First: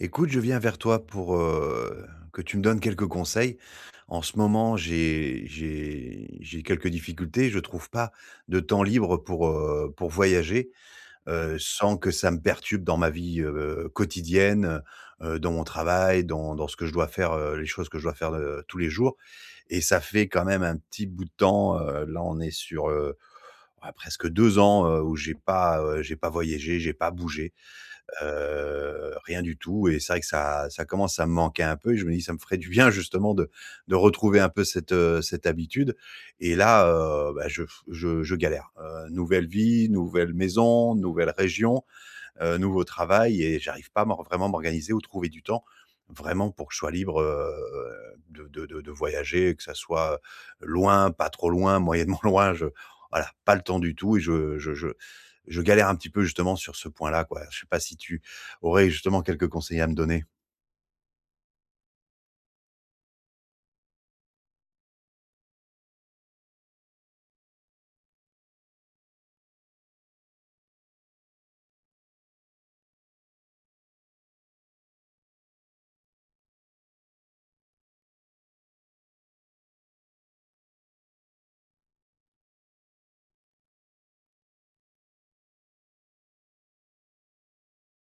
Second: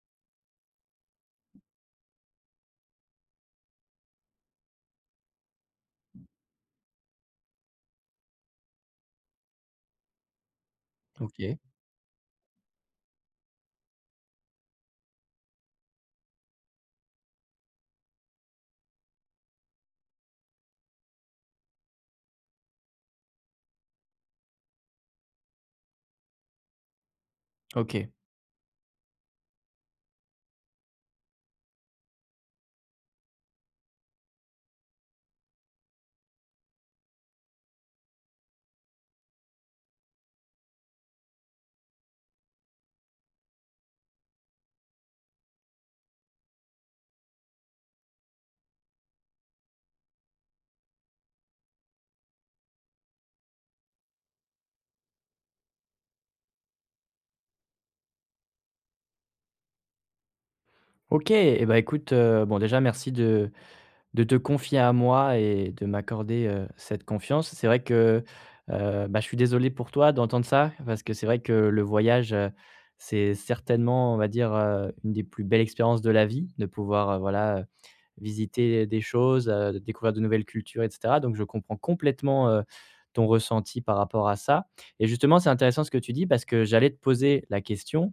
Écoute, je viens vers toi pour que tu me donnes quelques conseils. En ce moment, j'ai quelques difficultés. Je trouve pas de temps libre pour voyager OK. sans que ça me perturbe dans ma vie quotidienne, dans mon travail, dans ce que je dois faire, les choses que je dois faire tous les jours. Et ça fait quand même un petit bout de temps. Là, on est sur ouais, presque 2 ans où j'ai pas voyagé, j'ai pas bougé, OK. Rien du tout. Et c'est vrai que ça commence à me manquer un peu et je me dis: «Ça me ferait du bien justement de retrouver un peu cette habitude.» Et là, bah, je galère. Nouvelle vie, nouvelle maison, nouvelle région, nouveau travail, et j'arrive pas à m'or vraiment m'organiser ou trouver du temps, vraiment, pour que je sois libre, de voyager, que ça soit loin, pas trop loin, moyennement loin, je voilà, pas le temps du tout, et je galère un petit peu justement sur ce point-là, quoi. Je sais pas si tu aurais justement quelques conseils à me donner? OK et bah, écoute, bon déjà merci de te confier à moi et de m'accorder, cette confiance. C'est vrai que, bah, je suis désolé pour toi d'entendre ça parce que c'est vrai que le voyage, c'est certainement, on va dire, une des plus belles expériences de la vie, de pouvoir, voilà, visiter des choses, de découvrir de nouvelles cultures et cetera. Donc je comprends complètement, ton ressenti par rapport à ça et justement, c'est intéressant ce que tu dis parce que j'allais te poser la question,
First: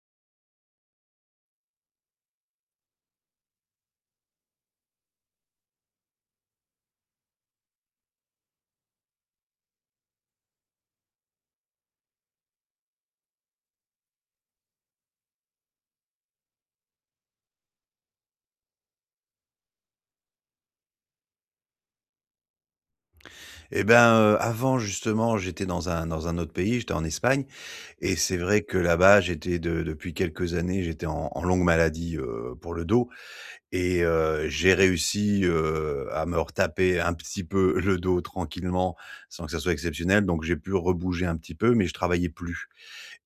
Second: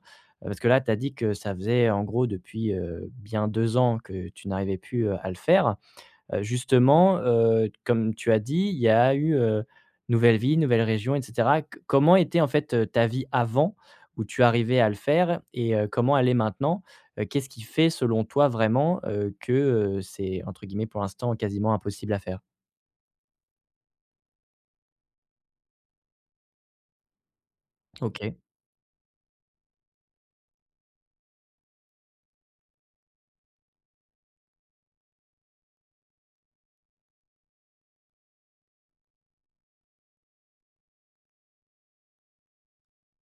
parce que là, tu as dit que ça faisait en gros depuis, bien 2 ans que tu n'arrivais plus, à le faire. Justement, comme tu as dit, il y a eu, nouvelle vie, nouvelle région et cetera. C comment était en fait, ta vie avant où tu arrivais à le faire et comment elle est maintenant? Qu'est-ce qui fait selon toi vraiment, que, c'est entre guillemets «pour l'instant quasiment impossible à faire»? Et ben, avant justement, j'étais dans un autre pays, j'étais en Espagne, et c'est OK. vrai que là-bas, j'étais de depuis quelques années, j'étais en longue maladie, pour le dos. Et j'ai réussi, à me retaper un petit peu le dos tranquillement, sans que ça soit exceptionnel, donc j'ai pu rebouger un petit peu, mais je travaillais plus.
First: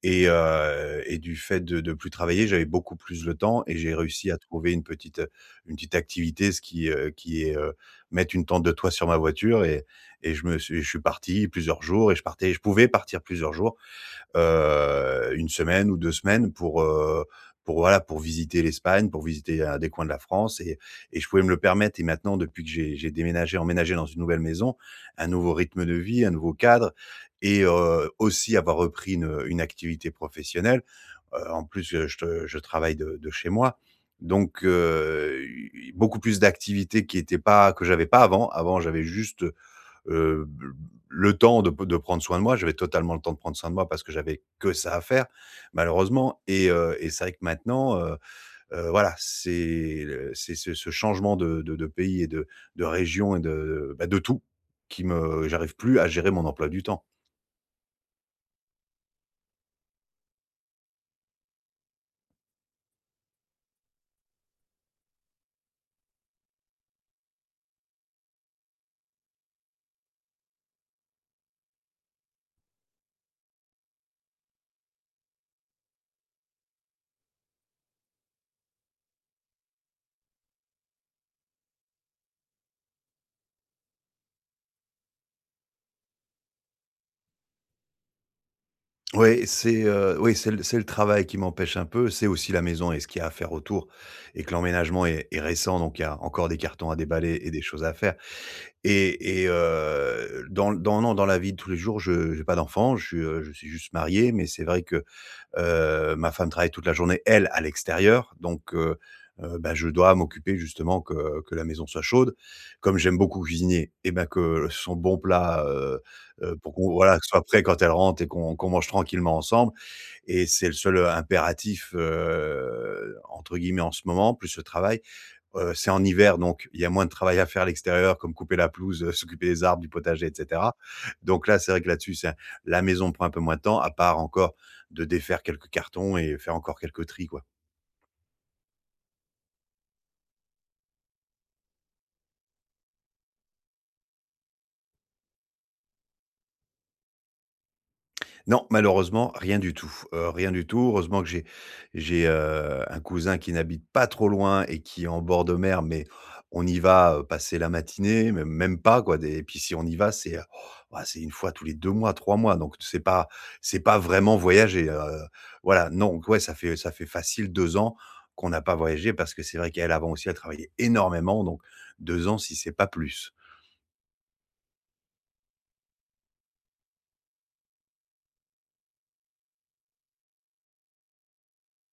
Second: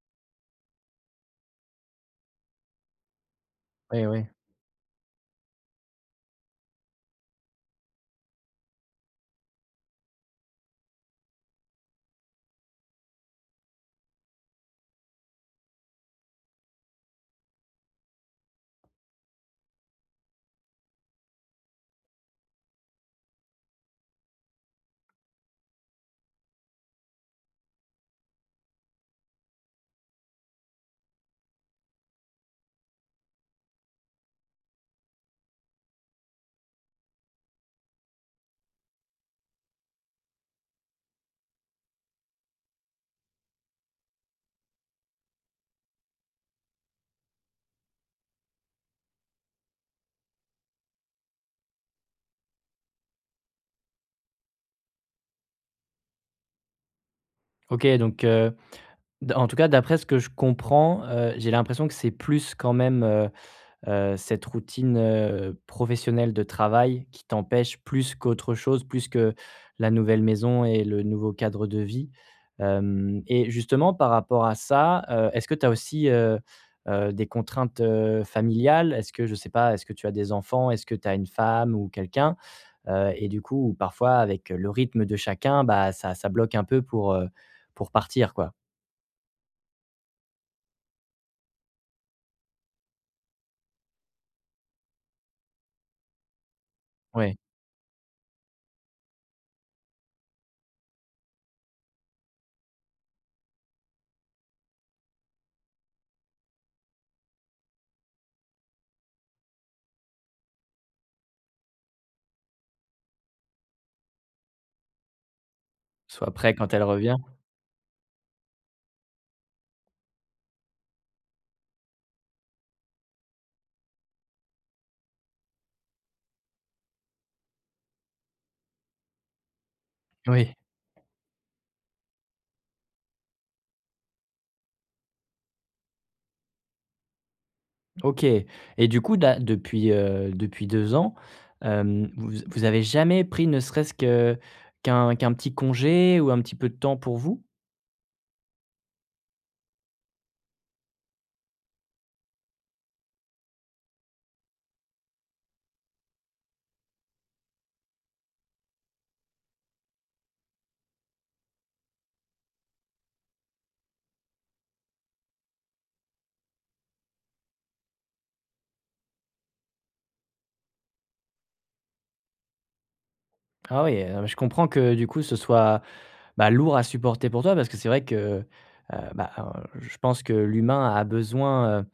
Et du fait de plus travailler, j'avais beaucoup plus le temps et j'ai Oui, oui. réussi à trouver une petite activité, ce qui, mettre une tente de toit sur ma voiture. Et je suis parti plusieurs jours, et je pouvais partir plusieurs jours, 1 semaine ou 2 semaines pour, voilà, pour visiter l'Espagne, pour visiter, des coins de la France, et je pouvais me le permettre. Et maintenant, depuis que j'ai déménagé, emménagé dans une nouvelle maison, un nouveau rythme de vie, un nouveau cadre, et aussi avoir repris une activité professionnelle. En plus, je travaille de chez moi, donc beaucoup plus d'activités qui étaient pas que j'avais pas avant. Avant, j'avais juste, heu, le temps de prendre soin de moi. J'avais totalement le temps de prendre soin de moi parce que j'avais que ça à faire, malheureusement. Et c'est vrai que maintenant, voilà, c'est ce changement de pays et de région, et de, bah, de tout, qui me j'arrive plus à gérer mon emploi du temps. OK donc d en tout cas d'après ce que je comprends, j'ai l'impression que c'est plus quand même, cette routine, professionnelle de travail qui t'empêche plus qu'autre chose, plus que la nouvelle maison et le nouveau cadre de vie. Hem et justement par rapport à ça, est-ce que tu as aussi, des contraintes, familiales? Est-ce que je sais pas, est-ce que tu as des enfants? Est-ce que tu as une femme ou quelqu'un? Et du coup, parfois avec le rythme de chacun, bah, ça bloque un peu pour partir quoi. Oui, oui, c'est le travail qui m'empêche un peu, c'est aussi la maison et ce qu'il y a à faire autour, et que l'emménagement est récent, donc il y a encore des cartons à Oui. déballer et des choses à faire. Et, dans dans non, dans la vie de tous les jours, je n'ai pas d'enfant, je suis, juste marié, mais c'est vrai que, ma femme travaille toute la journée, elle, à l'extérieur, donc bah, je dois m'occuper justement que la maison soit chaude. Comme j'aime beaucoup cuisiner, et ben que son bon plat, Soit prêt quand pour elle qu'on revient. voilà, que ce soit prêt quand elle rentre et qu'on mange tranquillement ensemble, et c'est le seul impératif, entre guillemets «en ce moment», plus le travail. C'est en hiver, donc il y a moins de travail à faire à l'extérieur, comme couper la pelouse, s'occuper des arbres, du potager, et Oui. cetera. Donc là, c'est vrai que là-dessus, c'est la maison prend un peu moins de temps, à part encore de défaire quelques cartons et faire encore quelques tris, quoi. OK et du coup là, depuis 2 ans, vous avez jamais pris ne serait-ce que qu'un petit congé ou un petit peu de temps pour vous? Non, malheureusement, rien du tout, rien du tout. Heureusement que un cousin qui n'habite pas trop loin et qui est en bord de mer, mais on y va, passer la matinée, même pas, quoi. Des Et puis si on y va, c'est, bah, c'est 1 fois tous les 2 mois, 3 mois, donc c'est pas vraiment voyager, voilà, non. Donc ouais, ça fait facile 2 ans qu'on n'a pas voyagé, parce que c'est vrai qu'elle, avant aussi, elle travaillait énormément, donc 2 ans, si c'est pas plus. Ah oui, je comprends que du coup ce soit bah, lourd à supporter pour toi parce que c'est vrai que, bah, je pense que l'humain a besoin,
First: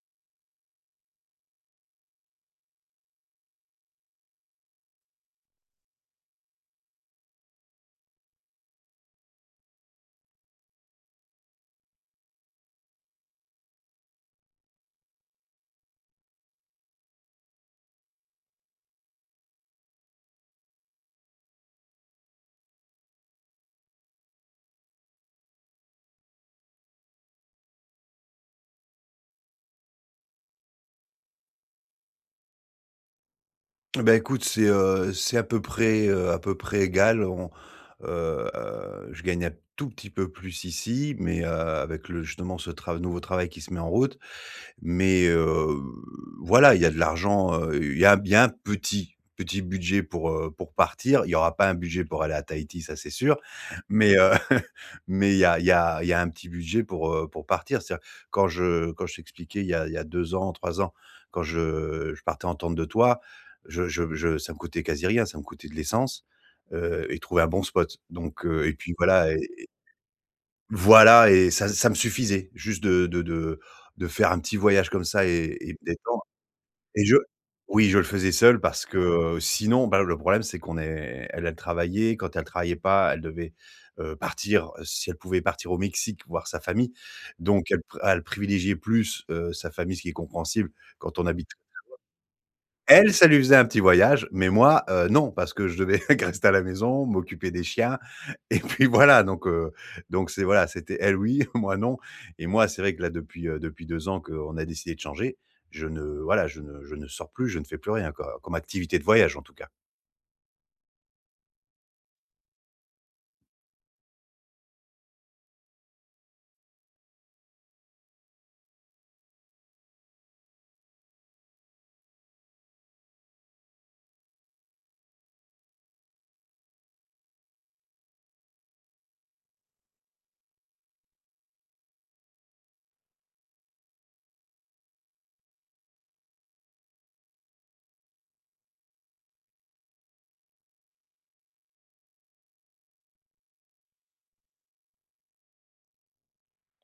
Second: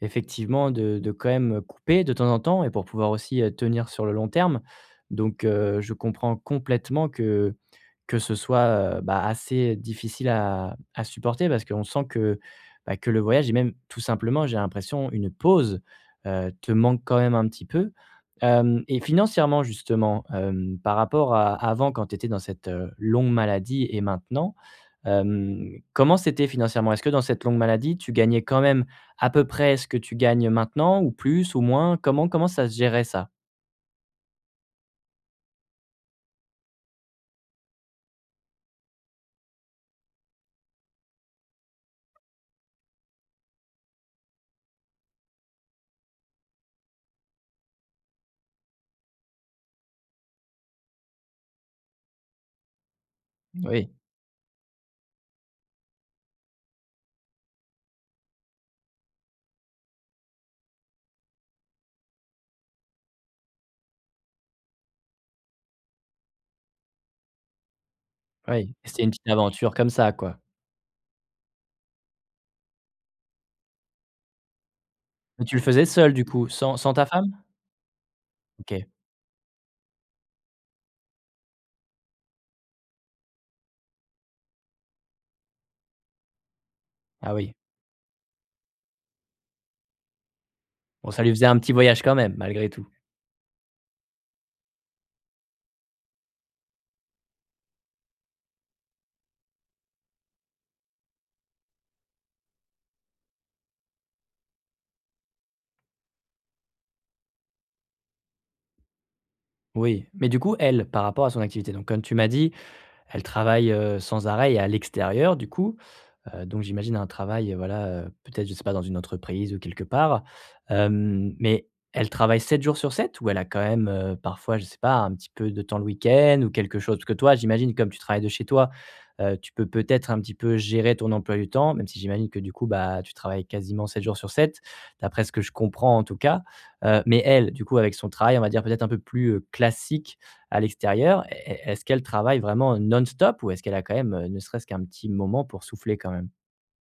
effectivement de quand même, couper de temps en temps et pour pouvoir aussi, tenir sur le long terme. Donc, je comprends complètement que ce soit, bah, assez difficile à supporter parce qu'on sent que, bah, que le voyage et même tout simplement, j'ai l'impression, une pause, te manque quand même un petit peu. Hem et financièrement justement, par rapport à avant quand tu étais dans cette, longue maladie et maintenant, comment c'était financièrement? Est-ce que dans cette longue maladie, tu gagnais quand même à peu près ce que tu gagnes maintenant ou plus ou moins? Comment ça se gérait ça? Bah, écoute, c'est à peu près égal. Heu, je gagne un tout petit peu plus ici, mais, avec le justement ce trav nouveau travail qui se met en route, mais voilà, il y a de l'argent, il y a un petit petit budget pour, partir. Il y aura pas un budget pour aller à Tahiti, ça c'est sûr, Oui, mais, mais il y a il y a il y a un petit budget pour, partir. C'est-à-dire, quand je t'expliquais il y a 2 ans, 3 ans, quand je partais en tente de toit, je ça me coûtait quasi rien, ça me coûtait de l'essence, et trouver un bon spot, donc oui, et puis c'était une petite voilà. aventure comme ça, quoi. Voilà, et ça me suffisait juste de faire un petit voyage comme ça Mais tu le et me faisais seul du détendre. coup, sans ta Et je femme? Oui, je le faisais seul, parce OK. que, sinon, bah, le problème c'est qu'on est elle, elle travaillait, quand elle travaillait pas, elle devait, partir, si elle pouvait partir au Mexique voir sa famille. Ah oui. Donc elle privilégiait plus, sa famille, ce qui est compréhensible Bon quand ça on lui faisait habite. un petit voyage quand même, malgré tout. Elle, ça lui faisait un petit voyage, mais moi, non, parce que je devais rester à la maison, m'occuper des chiens, et puis voilà. Donc c'est voilà, c'était elle, oui, moi non. Et moi, c'est vrai que là, depuis, 2 ans qu'on a décidé de changer, je ne voilà, je ne sors plus, je ne fais plus rien, quoi, comme activité de voyage en tout cas. Oui, mais du coup elle, par rapport à son activité, donc comme tu m'as dit, elle travaille, sans arrêt et à l'extérieur du coup. Donc j'imagine un travail, voilà, peut-être, je sais pas, dans une entreprise ou quelque part. Mais elle travaille 7 jours sur 7 ou elle a quand même, parfois, je sais pas, un petit peu de temps le week-end ou quelque chose? Parce que toi, j'imagine comme tu travailles de chez toi, tu peux peut-être un petit peu gérer ton emploi du temps, même si j'imagine que du coup, bah, tu travailles quasiment 7 jours sur 7 d'après ce que je comprends en tout cas. Mais elle, du coup, avec son travail, on va dire peut-être un peu plus, classique à l'extérieur, est-ce qu'elle travaille vraiment non-stop ou est-ce qu'elle a quand même, ne serait-ce qu'un petit moment pour souffler quand même?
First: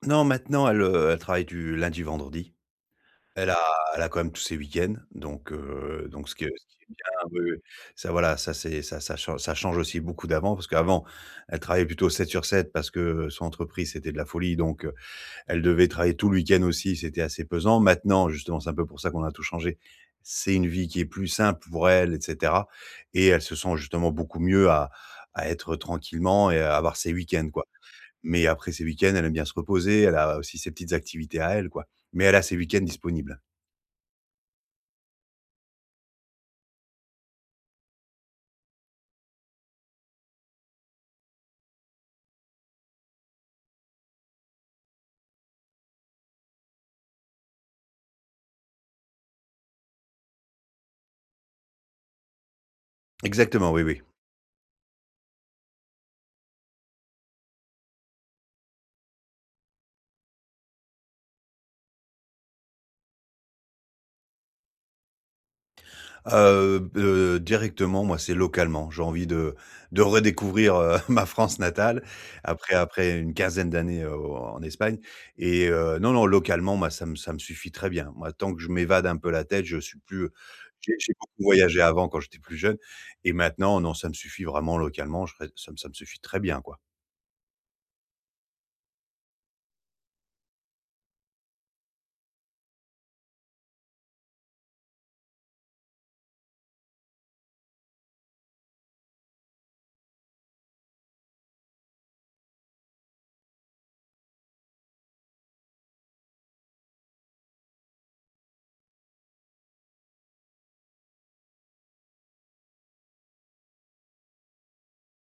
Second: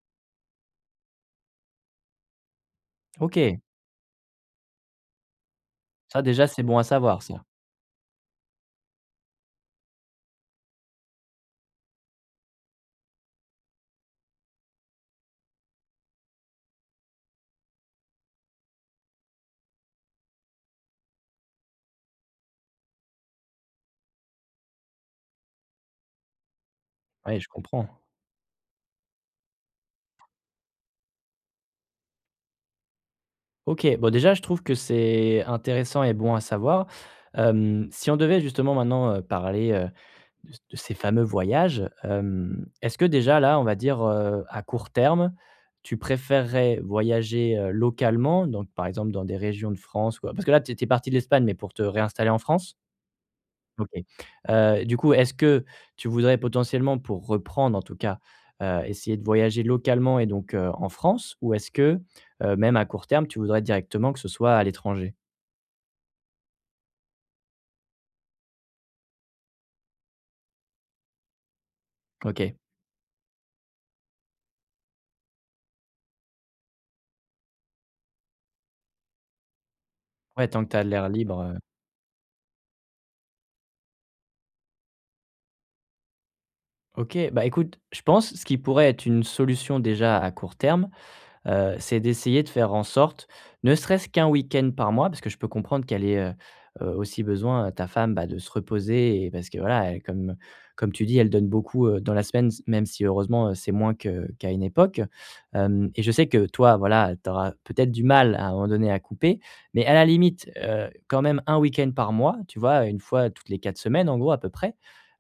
Non, maintenant, elle, elle travaille du lundi, vendredi. Elle a OK, Elle a quand même tous ses week-ends, donc, ça ce qui déjà est c'est ce bon qui à est savoir bien, ça. oui, oui. Ça, voilà, ça c'est ça, ça change aussi beaucoup d'avant, parce qu'avant, elle travaillait plutôt 7 sur sept, parce que son entreprise, c'était de la folie, donc elle devait travailler tout le week-end aussi, c'était assez pesant. Maintenant, justement, c'est un peu pour ça qu'on a tout changé. C'est une vie qui est plus simple pour elle, et cetera, et elle se sent justement beaucoup mieux à être tranquillement et à avoir ses Ouais, je week-ends, quoi. comprends. Mais après, ses week-ends, elle aime bien se reposer, elle a aussi ses petites activités à elle, quoi. Mais elle a ses week-ends disponibles. OK, bon déjà je trouve que c'est intéressant et bon à savoir. Si on devait justement maintenant, parler, de ces fameux voyages, est-ce que déjà là, on va dire, à court terme, tu préférerais voyager, localement, donc par exemple dans des régions de France ou parce que là tu étais parti de l'Espagne, mais pour te réinstaller en France? Exactement, oui, OK. oui. Du coup, est-ce que tu voudrais potentiellement pour reprendre en tout cas, essayer de voyager localement et donc, en France? Ou est-ce que, même à court terme, tu voudrais directement que ce soit à l'étranger? Directement, moi, c'est localement. J'ai envie de redécouvrir, ma France natale, OK. Après une quinzaine d'années, en Espagne. Et non, non, localement, moi, ça me suffit très bien. Moi, tant que je m'évade un peu la tête, je suis plus. Ouais, tant que tu as l'air J'ai libre, beaucoup heu voyagé avant, quand j'étais plus jeune, et maintenant, non, ça me suffit vraiment localement, je reste ça me suffit très bien, quoi. OK, bah, écoute, je pense ce qui pourrait être une solution déjà à court terme, c'est d'essayer de faire en sorte, ne serait-ce qu'un week-end par mois, parce que je peux comprendre qu'elle ait, aussi besoin, ta femme, bah, de se reposer et parce que voilà, elle comme tu dis, elle donne beaucoup, dans la semaine, s même si heureusement, c'est moins que qu'à une époque. Hem et je sais que toi, voilà, tu auras peut-être du mal à un moment donné à couper, mais à la limite, quand même un week-end par mois, tu vois? Une fois toutes les 4 semaines, en gros, à peu près.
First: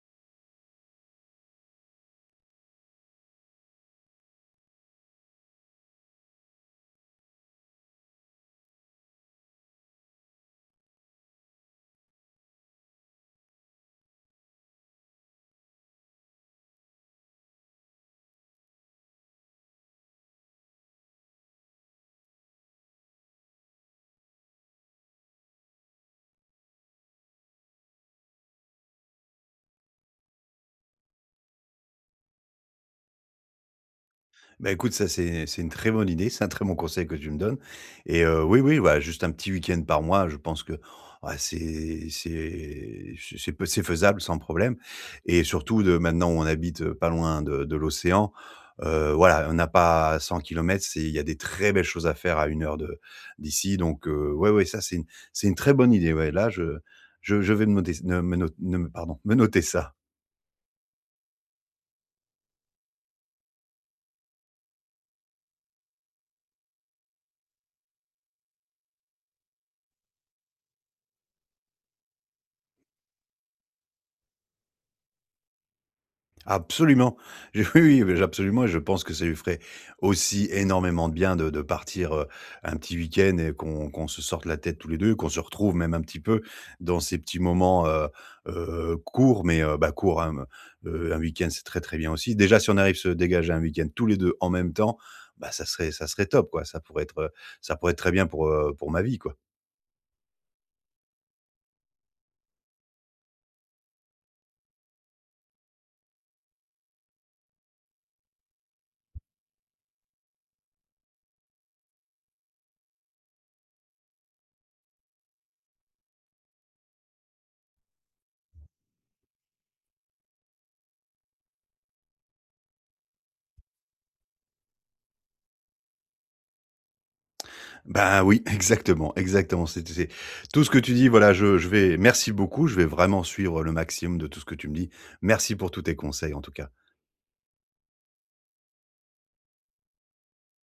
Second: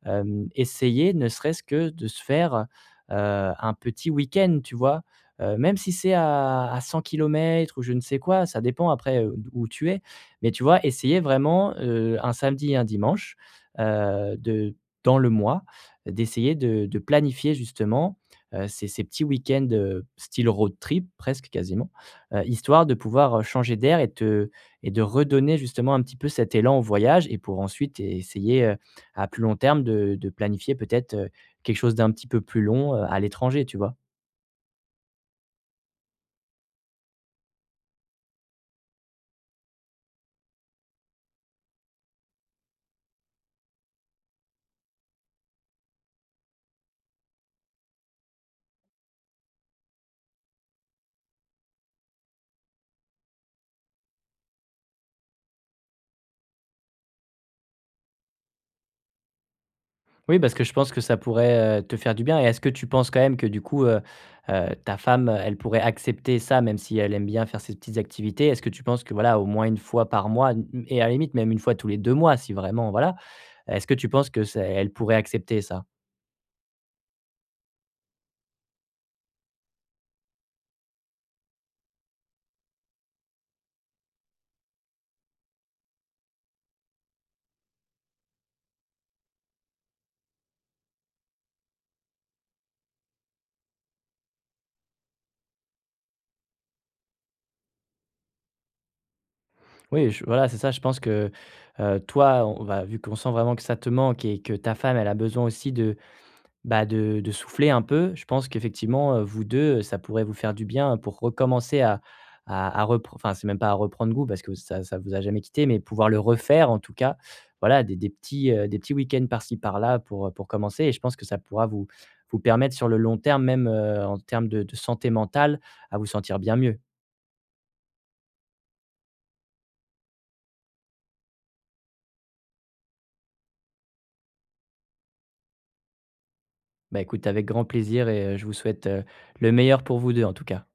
Essayer ne serait-ce que de se faire, un petit week-end, tu vois? Même si c'est à 100 kilomètres ou je ne sais quoi, ça dépend après, où tu es. Mais tu vois, essayer vraiment, un samedi et un dimanche, de dans le mois, d'essayer de planifier justement, ces petits week-ends, style road trip presque quasiment, histoire de pouvoir, changer d'air et de redonner justement un petit peu cet élan au voyage et pour ensuite essayer, à plus long terme de planifier peut-être, quelque chose d'un petit peu plus long, à l'étranger, tu vois? Bah, écoute, ça, c'est une très bonne idée, c'est un très bon conseil que tu me donnes. Et oui, oui, voilà, juste un petit week-end par mois, je pense que, ah, c'est faisable sans problème, et surtout de maintenant où on habite, pas loin de l'océan, voilà, on n'a pas 100 kilomètres, c'est il y a des très belles choses à faire à une heure de d'ici. Donc, ouais, ouais, ça, c'est une très bonne idée. Ouais, là, je vais me noter, ne me note, ne, pardon, me noter ça. Oui, parce que je pense que ça pourrait, te faire du bien et est-ce que tu penses quand même que du coup, ta femme, elle pourrait accepter ça même si elle aime bien faire ses petites activités? Est-ce que tu penses que voilà, au moins une fois par mois n et à la limite même une fois tous les 2 mois si vraiment voilà, est-ce que tu penses que ça, elle pourrait accepter ça? Absolument. Je oui, oui, absolument, et je pense que ça lui ferait aussi énormément de bien de partir, un petit week-end, et qu'on se sorte la tête tous les 2, qu'on se retrouve même un petit peu dans ces petits moments, courts, mais, bah, courts, hein, me un week-end, c'est très, très bien aussi. Déjà, si on arrive à se dégager un week-end tous les 2 en même temps, bah, ça serait top, quoi. Ça pourrait être très bien pour ma vie, quoi. Oui, je voilà, c'est ça, je pense que, toi, on va vu qu'on sent vraiment que ça te manque et que ta femme, elle a besoin aussi de bah, de souffler un peu. Je pense qu'effectivement, vous 2, ça pourrait vous faire du bien pour recommencer à repren enfin, c'est même pas à reprendre goût parce que ça vous a jamais quitté, mais pouvoir le refaire en tout cas. Voilà, des petits week-ends par-ci par-là pour commencer et je pense que ça pourra vous permettre sur le long terme, même, en termes de santé mentale, à vous sentir bien mieux. Bah, oui, exactement, exactement. C'est tout ce que tu dis, voilà, je vais merci beaucoup, je vais vraiment suivre le maximum de tout ce que tu me dis. Merci pour tous tes conseils, en tout cas. Bah, écoute, avec grand plaisir et je vous souhaite, le meilleur pour vous 2 en tout cas.